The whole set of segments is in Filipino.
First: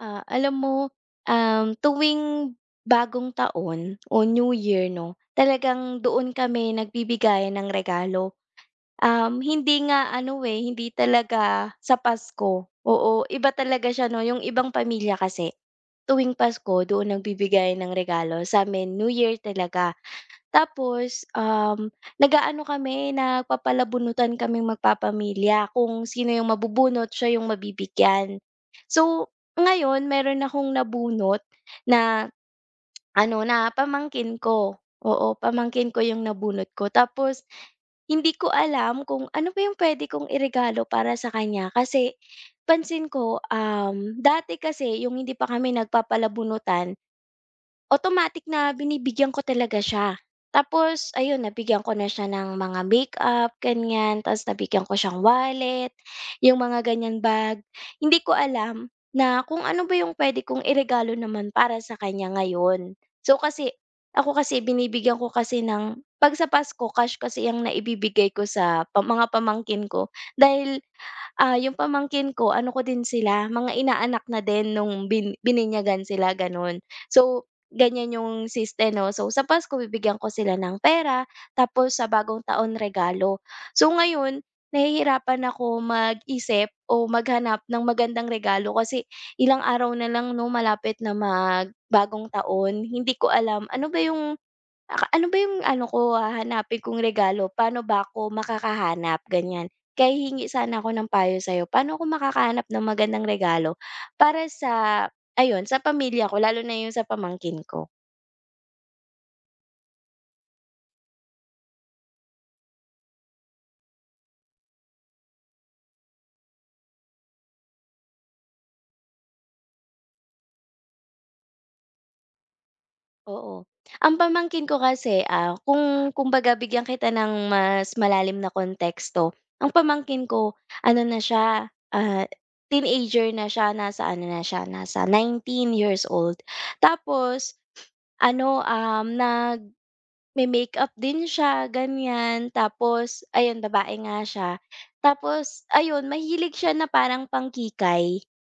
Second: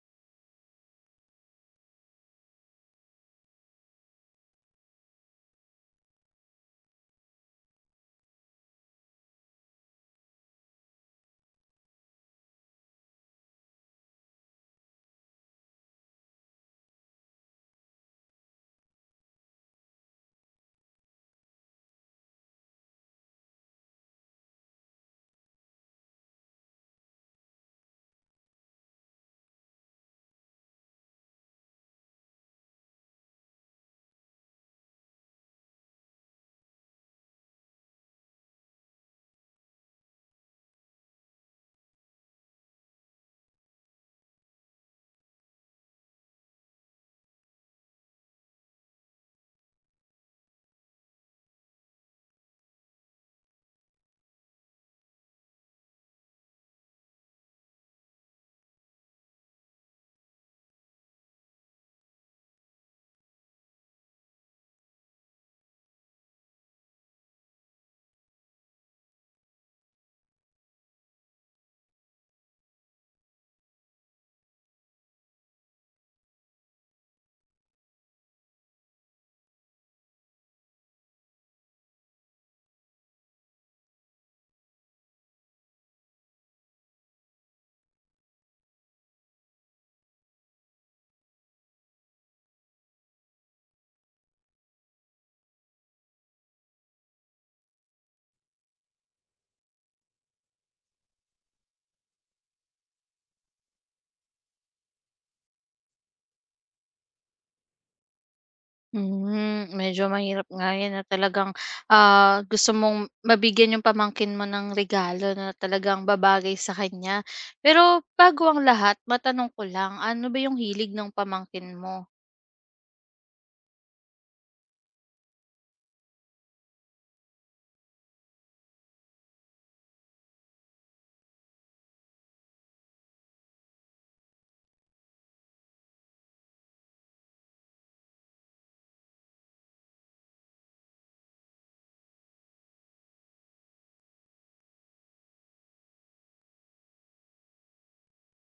Ah, alam mo, tuwing bagong taon o New Year 'no, talagang doon kami nagbibigayan ng regalo. Hindi nga ano, eh, hindi talaga sa Pasko, oo, iba talaga siya 'no, yung ibang pamilya kasi tuwing Pasko doon nagbibigayan ng regalo, sa'min New Year talaga. Tapos, nag-aano kami, nagpapalabunutan kaming magpapamilya kung sino yung mabubunot siya yung mabibigyan. So, ngayon meron akong nabunot na ano, na pamangkin ko. Oo, pamangkin ko yung nabunot ko. Tapos hindi ko alam kung ano ba yung puwede kong iregalo para sa kanya kasi pansin ko, dati kasi yung hindi pa kami nagpapalabunutan. Automatic na binibigyan ko talaga siya. Tapos ayun, nabigyan ko na siya ng mga makeup, ganyan, tapos nabigyan ko siyang wallet, yung mga ganyan bag. Hindi ko alam na kung ano ba yung puwede kong iregalo naman para sa kanya ngayon. So kasi ako kasi binibigyan ko kasi ng 'pag sa Pasko cash kasi yung naibibigay ko sa pa mga pamangkin ko dahil ah, yung pamangkin ko ano ko din sila, mga inaanak na din nung bininyagan sila gano'n. So, ganyan yung siste 'no. So, sa Pasko bibigyan ko sila ng pera, tapos sa Bagong Taon regalo. So, ngayon nahihirapan ako mag-isip o maghanap ng magandang regalo kasi ilang araw na lang 'no, malapit na mag Bagong Taon. Hindi ko alam ano ba yung aka ano ba yung ano ko, ah, hahanapin kong regalo, paano ba ako makakahanap, ganyan. Kaya hingi sana ako ng payo sa'yo, paano ako makakahanap ng magandang regalo para sa ayun, sa pamilya ko lalo na yung sa pamangkin ko? Hmm, medyo mahirap nga 'yan na talagang, gusto mong mabigyan yung pamangkin mo ng regalo na talagang babagay sa kanya. Pero bago ang lahat, matanong ko lang, ano ba yung hilig ng pamangkin mo? Oo. Ang pamangkin ko kasi, ah, kung kumbaga bigyan kita ng mas malalim na konteksto, ang pamangkin ko ano na siya, ah, teenager na siya, nasa ano na siya, nasa 19 years old. Tapos ano, nag, may makeup din siya, ganyan. Tapos ayun, babae nga siya. Tapos ayun, mahilig siya na parang pangkikay.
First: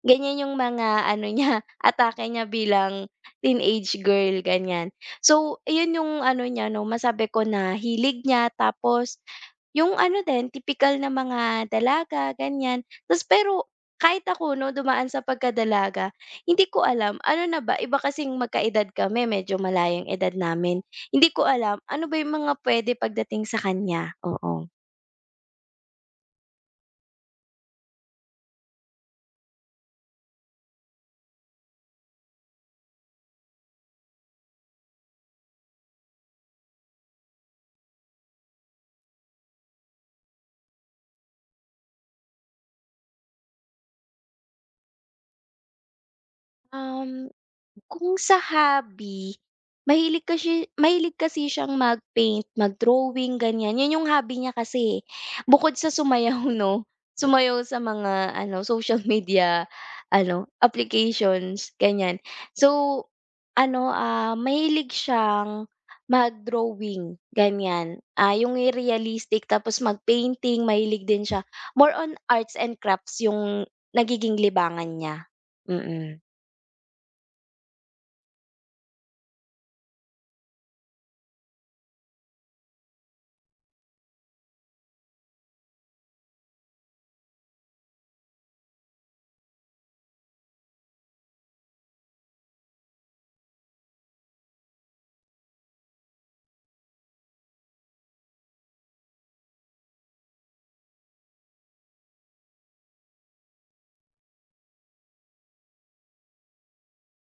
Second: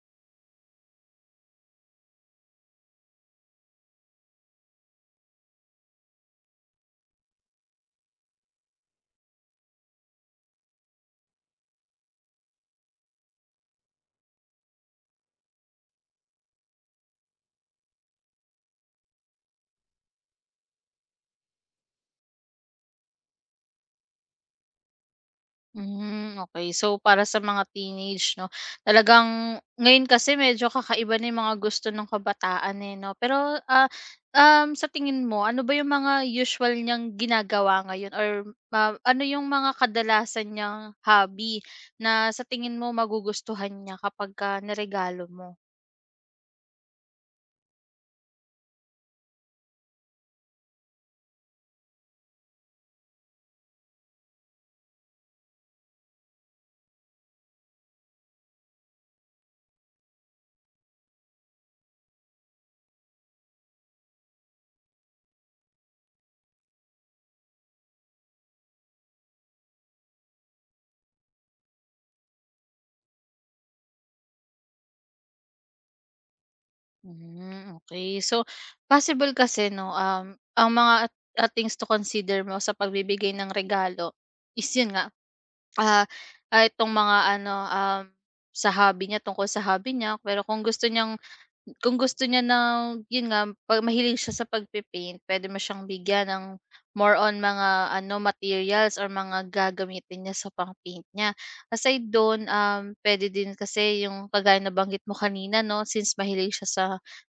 Ganyan yung mga ano niya, atake niya bilang teenage girl, ganyan. So, ayun yung ano niya 'no, masabi ko na hilig niya tapos yung ano din, typical na mga dalaga, ganyan. Ta's pero kahit ako 'no, dumaan sa pagkadalaga, hindi ko alam ano na ba, iba kasing magkaedad kami, medyo malayang edad namin. Hindi ko alam, ano ba yung mga puwede pagdating sa kanya, oo. Hmm, okay. So, para sa mga teenage 'no, talagang ngayon kasi medyo kakaiba na yung mga gusto ng kabataan, eh, 'no? Pero, sa tingin mo ano ba yung mga usual niyang ginagawa ngayon or ma ano yung mga kadalasan niyang hobby na sa tingin mo magugustuhan niya kapagka niregalo mo? Um. Kung sa hobby, mahilig kasi siyang mag-paint, mag-drawing, ganyan. 'Yun yung hobby niya kasi, eh. Bukod sa sumayaw 'no, sumayaw sa mga ano, social media ano, applications, ganyan. So, ano, ah, mahilig siyang mag-drawing, ganyan. Ah, yung realistic tapos mag-painting, mahilig din siya. More on arts and crafts yung nagiging libangan niya, mm mm. Hmm, okay. So, possible kasi 'no, ang mga things to consider mo sa pagbibigay ng regalo is yun nga, ah, itong mga ano, sa hobby niya, tungkol sa hobby niya. Pero kung gusto niya na yun nga, 'pag mahilig siya sa pagpipaint, puwede mo siyang bigyan ng more on mga ano, materials or mga gagamitin niya sa pang-paint niya. Aside do'n, pwede din kasi yung kagaya na banggit mo kanina 'no, since mahilig siya sa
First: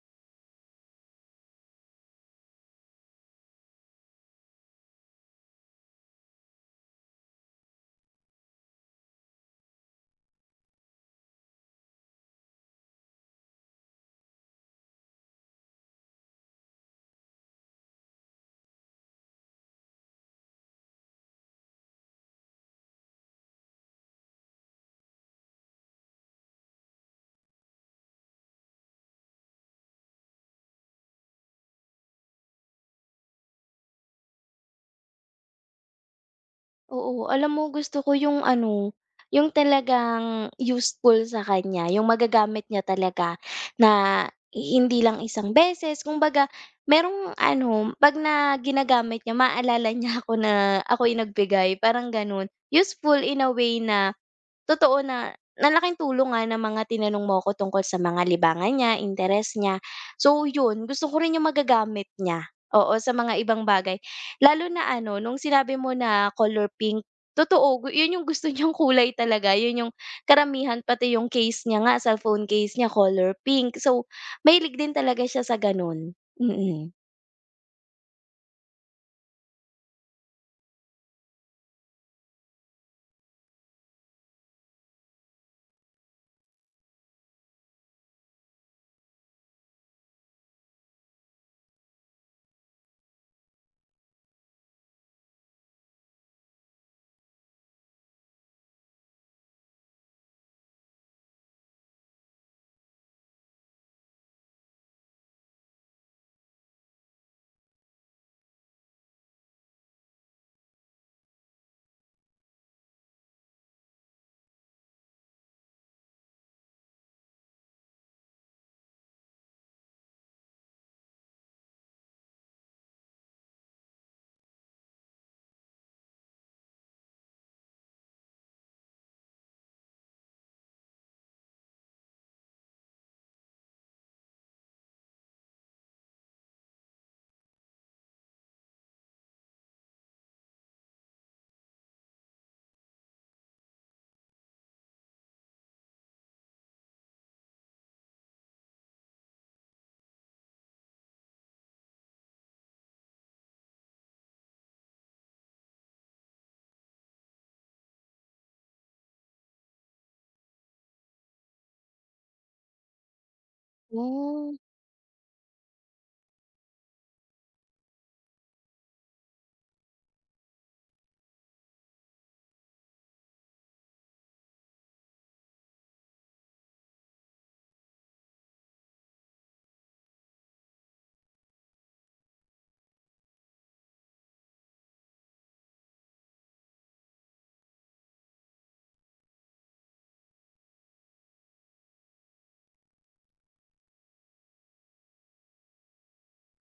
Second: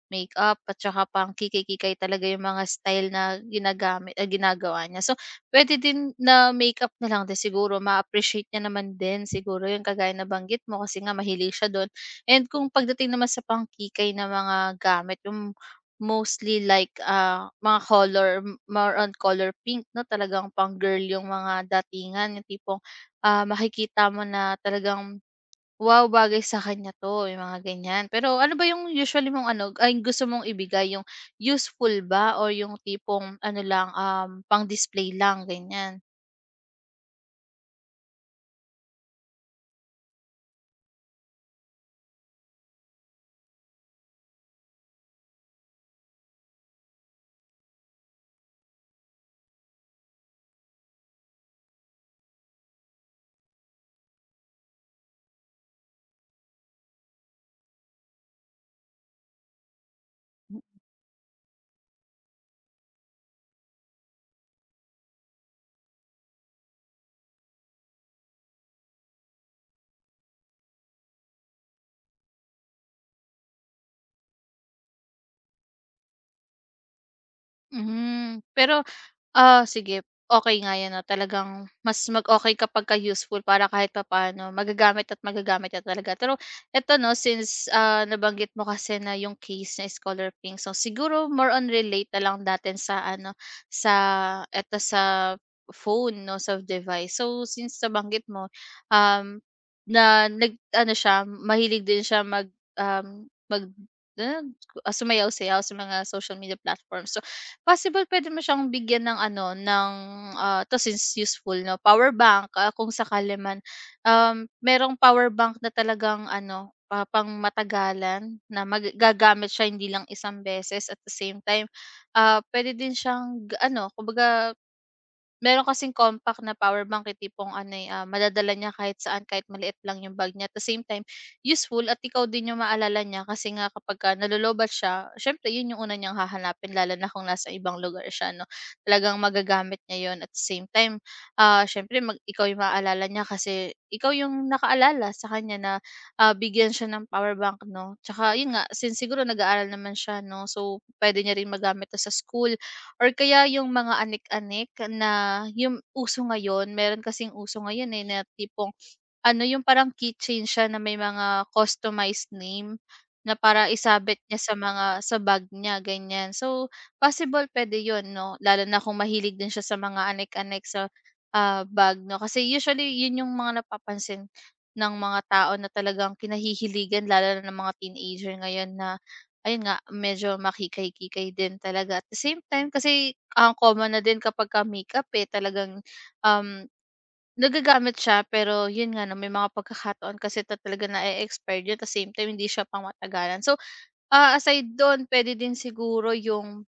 makeup at saka pang kikay-kikay talaga yung mga style na ginagawa niya. So, pwede din na makeup na lang din siguro ma-appreciate niya naman din siguro yung kagaya na banggit mo kasi nga mahilig siya dun. And kung pagdating naman sa pangkikay na mga gamit, yung mostly like, ah, mga color, more on color pink 'no, talagang pang-girl yung mga datingan, yung tipong ah, makikita mo na talagang, wow, bagay sa kanya 'to, yung mga ganyan. Pero ano ba yung usually mong ano, ay gusto mong ibigay, yung useful ba o yung tipong ano lang, pang-display lang, ganyan? Oo, alam mo gusto ko yung ano, yung talagang useful sa kanya, yung magagamit niya talaga na hindi lang isang beses. Kumbaga, merong ano, 'pag na ginagamit niya, maalala niya ako na ako'y nagbigay, parang gano'n. Useful in a way na totoo na ang laking tulong nga ng mga tinanong mo ako tungkol sa mga libangan niya, interes niya. So yun, gusto ko rin yung magagamit niya, oo, sa mga ibang bagay. Lalo na ano, nung sinabi mo na color pink, totoo, yun yung gusto niyang kulay talaga. Yun yung karamihan, pati yung case niya nga, cellphone case niya, color pink. So, mahilig din talaga siya sa ganun. Mm. Mhm. Pero ah, sige, okay nga 'yan 'no, talagang mas mag okay kapag kapagka useful para kahit papaano magagamit at magagamit niya talaga. Pero eto 'no, since, ah, nabanggit mo kasi na yung case na scholar pink, so siguro more on relate na lang natin sa ano, sa eto sa phone 'no, sa device. So since nabanggit mo, um, na nag-ano siya, mahilig din siya mag, um, mag sumayaw-sayaw sa mga social media platforms. So possible pwede mo siyang bigyan ng ano, ng, ah, 'to since useful 'no, power bank, ah, kung sakali man. Merong power bank na talagang ano, ah, pangmatagalan na mag gagamit siya hindi lang isang beses at the same time, ah, puwede din siyang ga ano, kumbaga meron kasing compact na power bank, eh, tipong ano, eh, ah, madadala niya kahit saan, kahit maliit lang yung bag niya. At the same time, useful at ikaw din yung maalala niya kasi nga kapagka nalolobat siya, siyempre yun yung una niyang hahanapin lalo na kung nasa ibang lugar siya 'no. Talagang magagamit niya yun at the same time, ah, siyempre mag ikaw yung maaalala niya kasi ikaw yung nakaalala sa kanya na, ah, bigyan siya ng power bank 'no. Tsaka yun nga, since siguro nag-aaral naman siya 'no, so pwede niya rin magamit 'to sa school or kaya yung mga anik-anik na yung uso ngayon, meron kasing uso ngayon, eh, na tipong ano yung parang keychain siya na may mga customized name, na para isabit niya sa mga sa bag niya ganyan. So, possible puwede yun 'no, lalo na kung mahilig din siya sa mga anek-anek sa, ah, bag 'no. Kasi usually yun yung mga napapansin ng mga tao na talagang kinahihiligan lalo na ng mga teenager ngayon na ayun nga, medyo makikay-kikay din talaga. At the same time kasi, ang common na din kapagka makeup, eh, talagang Um, nagagamit siya pero yun nga 'no, may mga pagkakataon kasi ta talaga na-e-expired at tas same time hindi siya pangmatagalan. So, ah, aside dun puwede din siguro yung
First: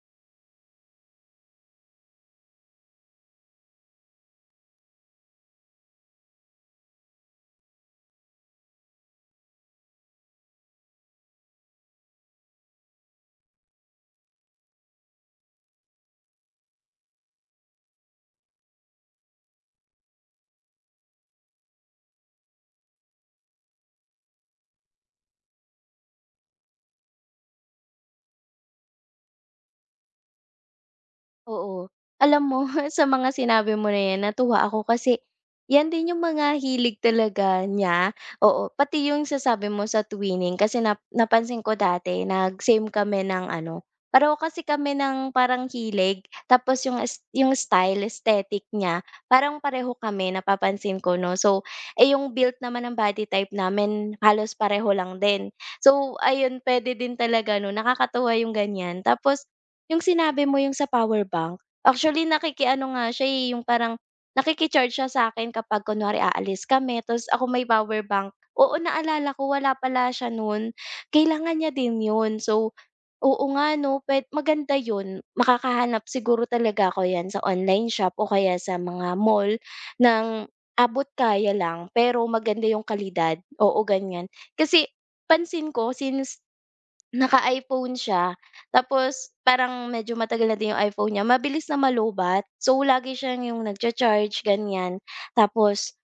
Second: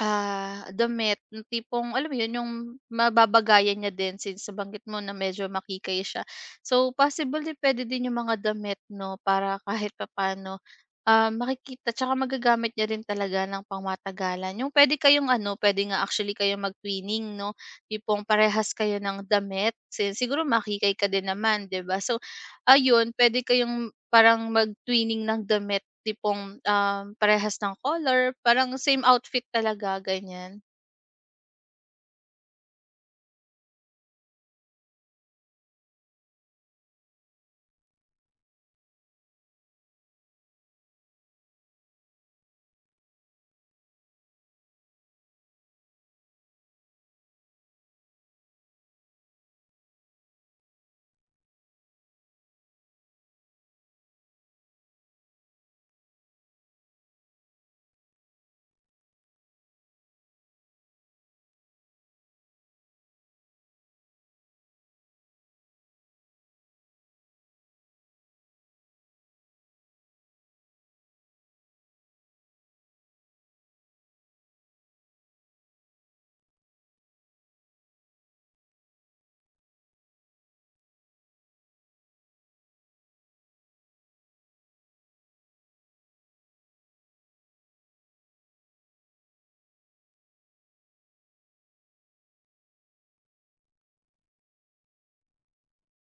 ah, damit yung tipong alam mo yun, yung mababagayan niya din since nabanggit mo na medyo makikay siya. So, possibly puwede din yung mga damit 'no, para kahit papaano, ah, makikita tsaka magagamit niya rin talaga ng pangmatagalan. Yung puwede kayong ano, puwede nga actually kayong mag-twinning 'no, tipong parehas kayo ng damit si siguro makikay ka din naman 'di ba? So, ayun puwede kayong parang mag-twinning ng damit tipong, parehas ng color, parang same outfit talaga, ganyan. Oo. Alam mo sa mga sinabi mo na 'yan natuwa ako kasi 'yan din yung mga hilig talaga niya, oo. Pati yung sasabi mo sa twinning kasi napansin ko dati nag-same kami ng ano, pareho kasi kami ng parang hilig tapos yung es yung style, aesthetic niya parang pareho kami napapansin ko 'no. So, eh, yung build naman ng body type namin halos pareho lang din. So, ayun puwede din talaga 'no, nakakatuwa yung ganiyan. Tapos yung sinabi mo yung sa power bank, actually nakikiano nga siya, eh, yung parang nakiki-charge siya sa'kin kapag kunwari aalis kami tapos ako may power bank. Oo, naalala ko wala pala siya nun, kailangan niya din yun. So, oo nga 'no, maganda yun, makakahanap siguro talaga ako 'yan sa online shop o kaya sa mga mall ng abot kaya lang pero maganda yung kalidad, oo, ganyan. Kasi pansin ko since naka-iPhone siya, tapos parang medyo matagal na din yung iPhone niya, mabilis na malubat. So, lagi siyang yung nagcha-charge ganyan. Tapos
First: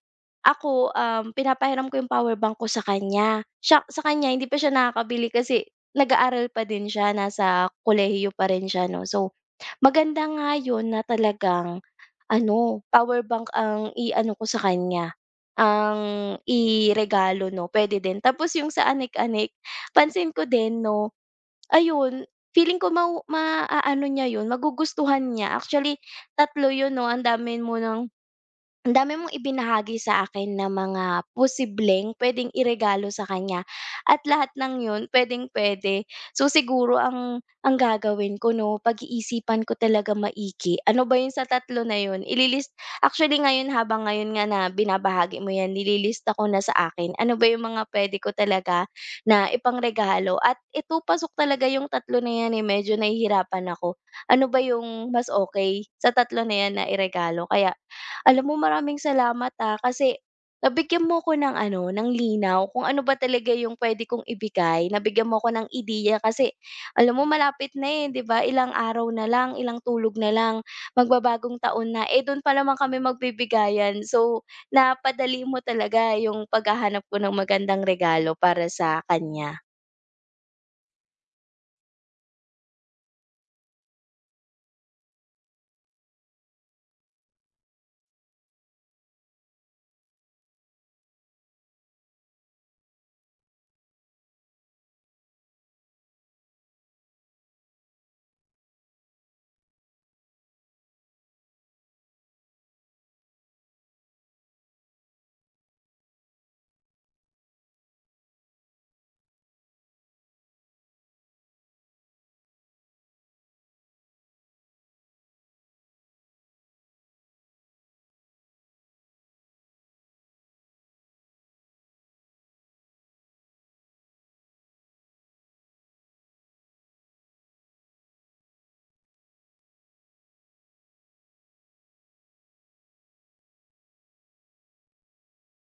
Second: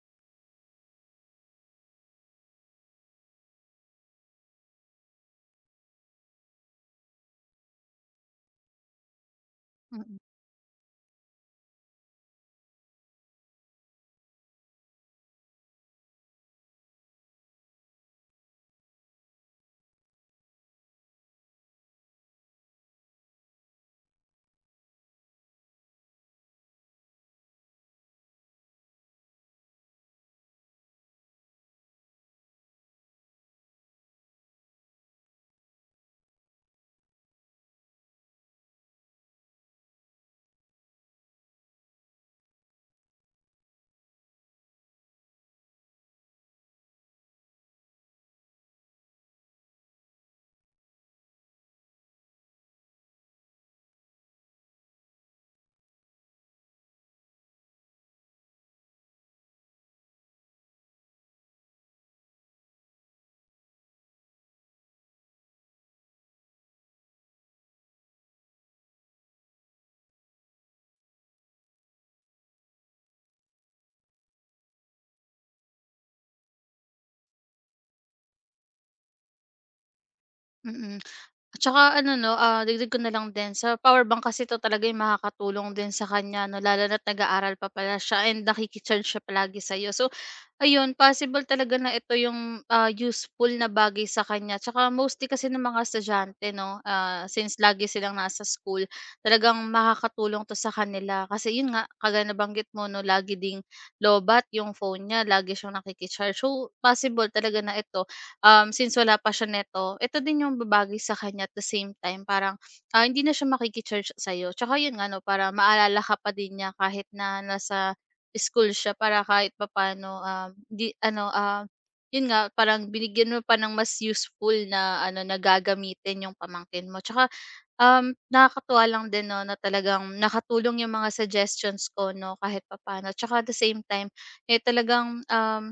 ako, pinapahiram ko yung power bank ko sa kanya. Sa kanya hindi pa siya nakakabili kasi nag-aaral pa din siya, nasa kolehiyo pa rin siya 'no. So, Mm. maganda nga yun na talagang ano, power bank ang i-ano ko sa kanya, ang iregalo 'no, puwede din. Tapos yung sa anik-anik pansin ko din 'no, ayun, feeling ko maaano niya 'yun, magugustuhan niya. Actually, tatlo 'yun 'no, ang dami mong ibinahagi sa akin na mga posibleng puwedeng iregalo sa kanya at lahat ng 'yun puwedeng-puwede. So, siguro ang gagawin ko 'no, pag-iisipan ko talaga maiki, ano ba 'yun sa tatlo na 'yun, ililist actually ngayon habang ngayon nga na binabahagi mo 'yan, nililista ko na sa akin, ano ba 'yung mga puwede ko talaga na ipangregalo at ito pasok talaga 'yung tatlo na 'yan, eh, medyo nahihirapan ako. Ano ba 'yung mas okay sa tatlo na 'yan na iregalo kaya alam mo maraming salamat, ah, kasi nabigyan mo ko ng ano, ng linaw kung ano ba talaga yung puwede kong ibigay. Nabigyan mo ko ng ideya kasi alam mo malapit na, eh, 'di ba? Ilang araw na lang, ilang tulog na lang, magbabagong taon na, eh, do'n pa naman kami magbibigayan. So, napadali mo talaga yung paghahanap ko ng magandang regalo para sa kanya. Mm. At saka ano 'no, ah, dagdag ko na lang din sa power bank kasi 'to talaga yung makakatulong din sa kanya 'no, lalo na't nag-aaral pa pala siya and nakiki siya palagi sa'yo. So, ayun possible talaga na ito yung, ah, useful na bagay sa kanya. Tsaka mostly kasi ng mga estudyante 'no, ah, since lagi silang nasa school, talagang makakatulong 'to sa kanila. Kasi yun nga, kagaya nabanggit mo 'no, lagi ding lobat yung phone niya, lagi siyang nakiki so, possible talaga na ito since wala pa siya neto, ito din yung babagay sa kanya at the same time parang, ah, hindi na siya makiki-charge sa'yo. Tsaka yun nga 'no, para maalala ka pa din niya kahit na nasa school siya para kahit papaano, di ano, ah, yun nga parang binigyan mo pa ng mas useful na ano, na gagamitin yung pamangkin mo. Tsaka nakakatuwa lang din 'no na talagang nakatulong yung mga suggestions ko 'no kahit papaano. Tsaka at the same time, eh, talagang,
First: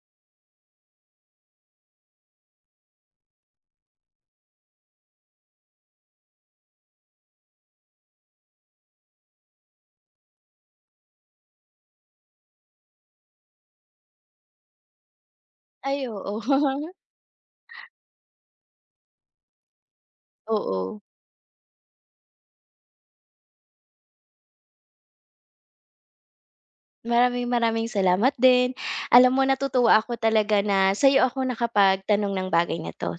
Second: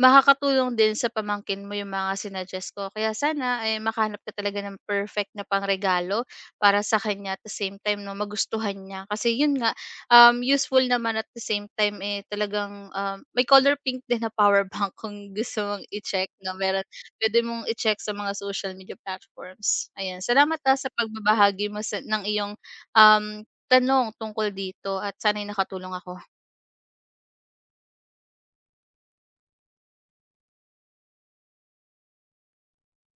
makakatulong din sa pamangkin mo yung mga sinuggest ko. Kaya sana, eh, makahanap ka talaga ng perfect na pangregalo para sa kanya at the same time 'no magustuhan niya. Kasi yun nga, useful naman at the same time, eh, talagang, may color pink din na power bank kung gusto mong Ay, i-check oo. 'no, meron puwede mong i-check sa mga social media platforms. Ayan, salamat, ah, sa Oo. pagbabahagi mo sa ng iyong, um, tanong tungkol dito at sana'y nakatulong ako. Maraming maraming salamat din. Alam mo natutuwa ako talaga na sa'yo ako nakapagtanong ng bagay na 'to.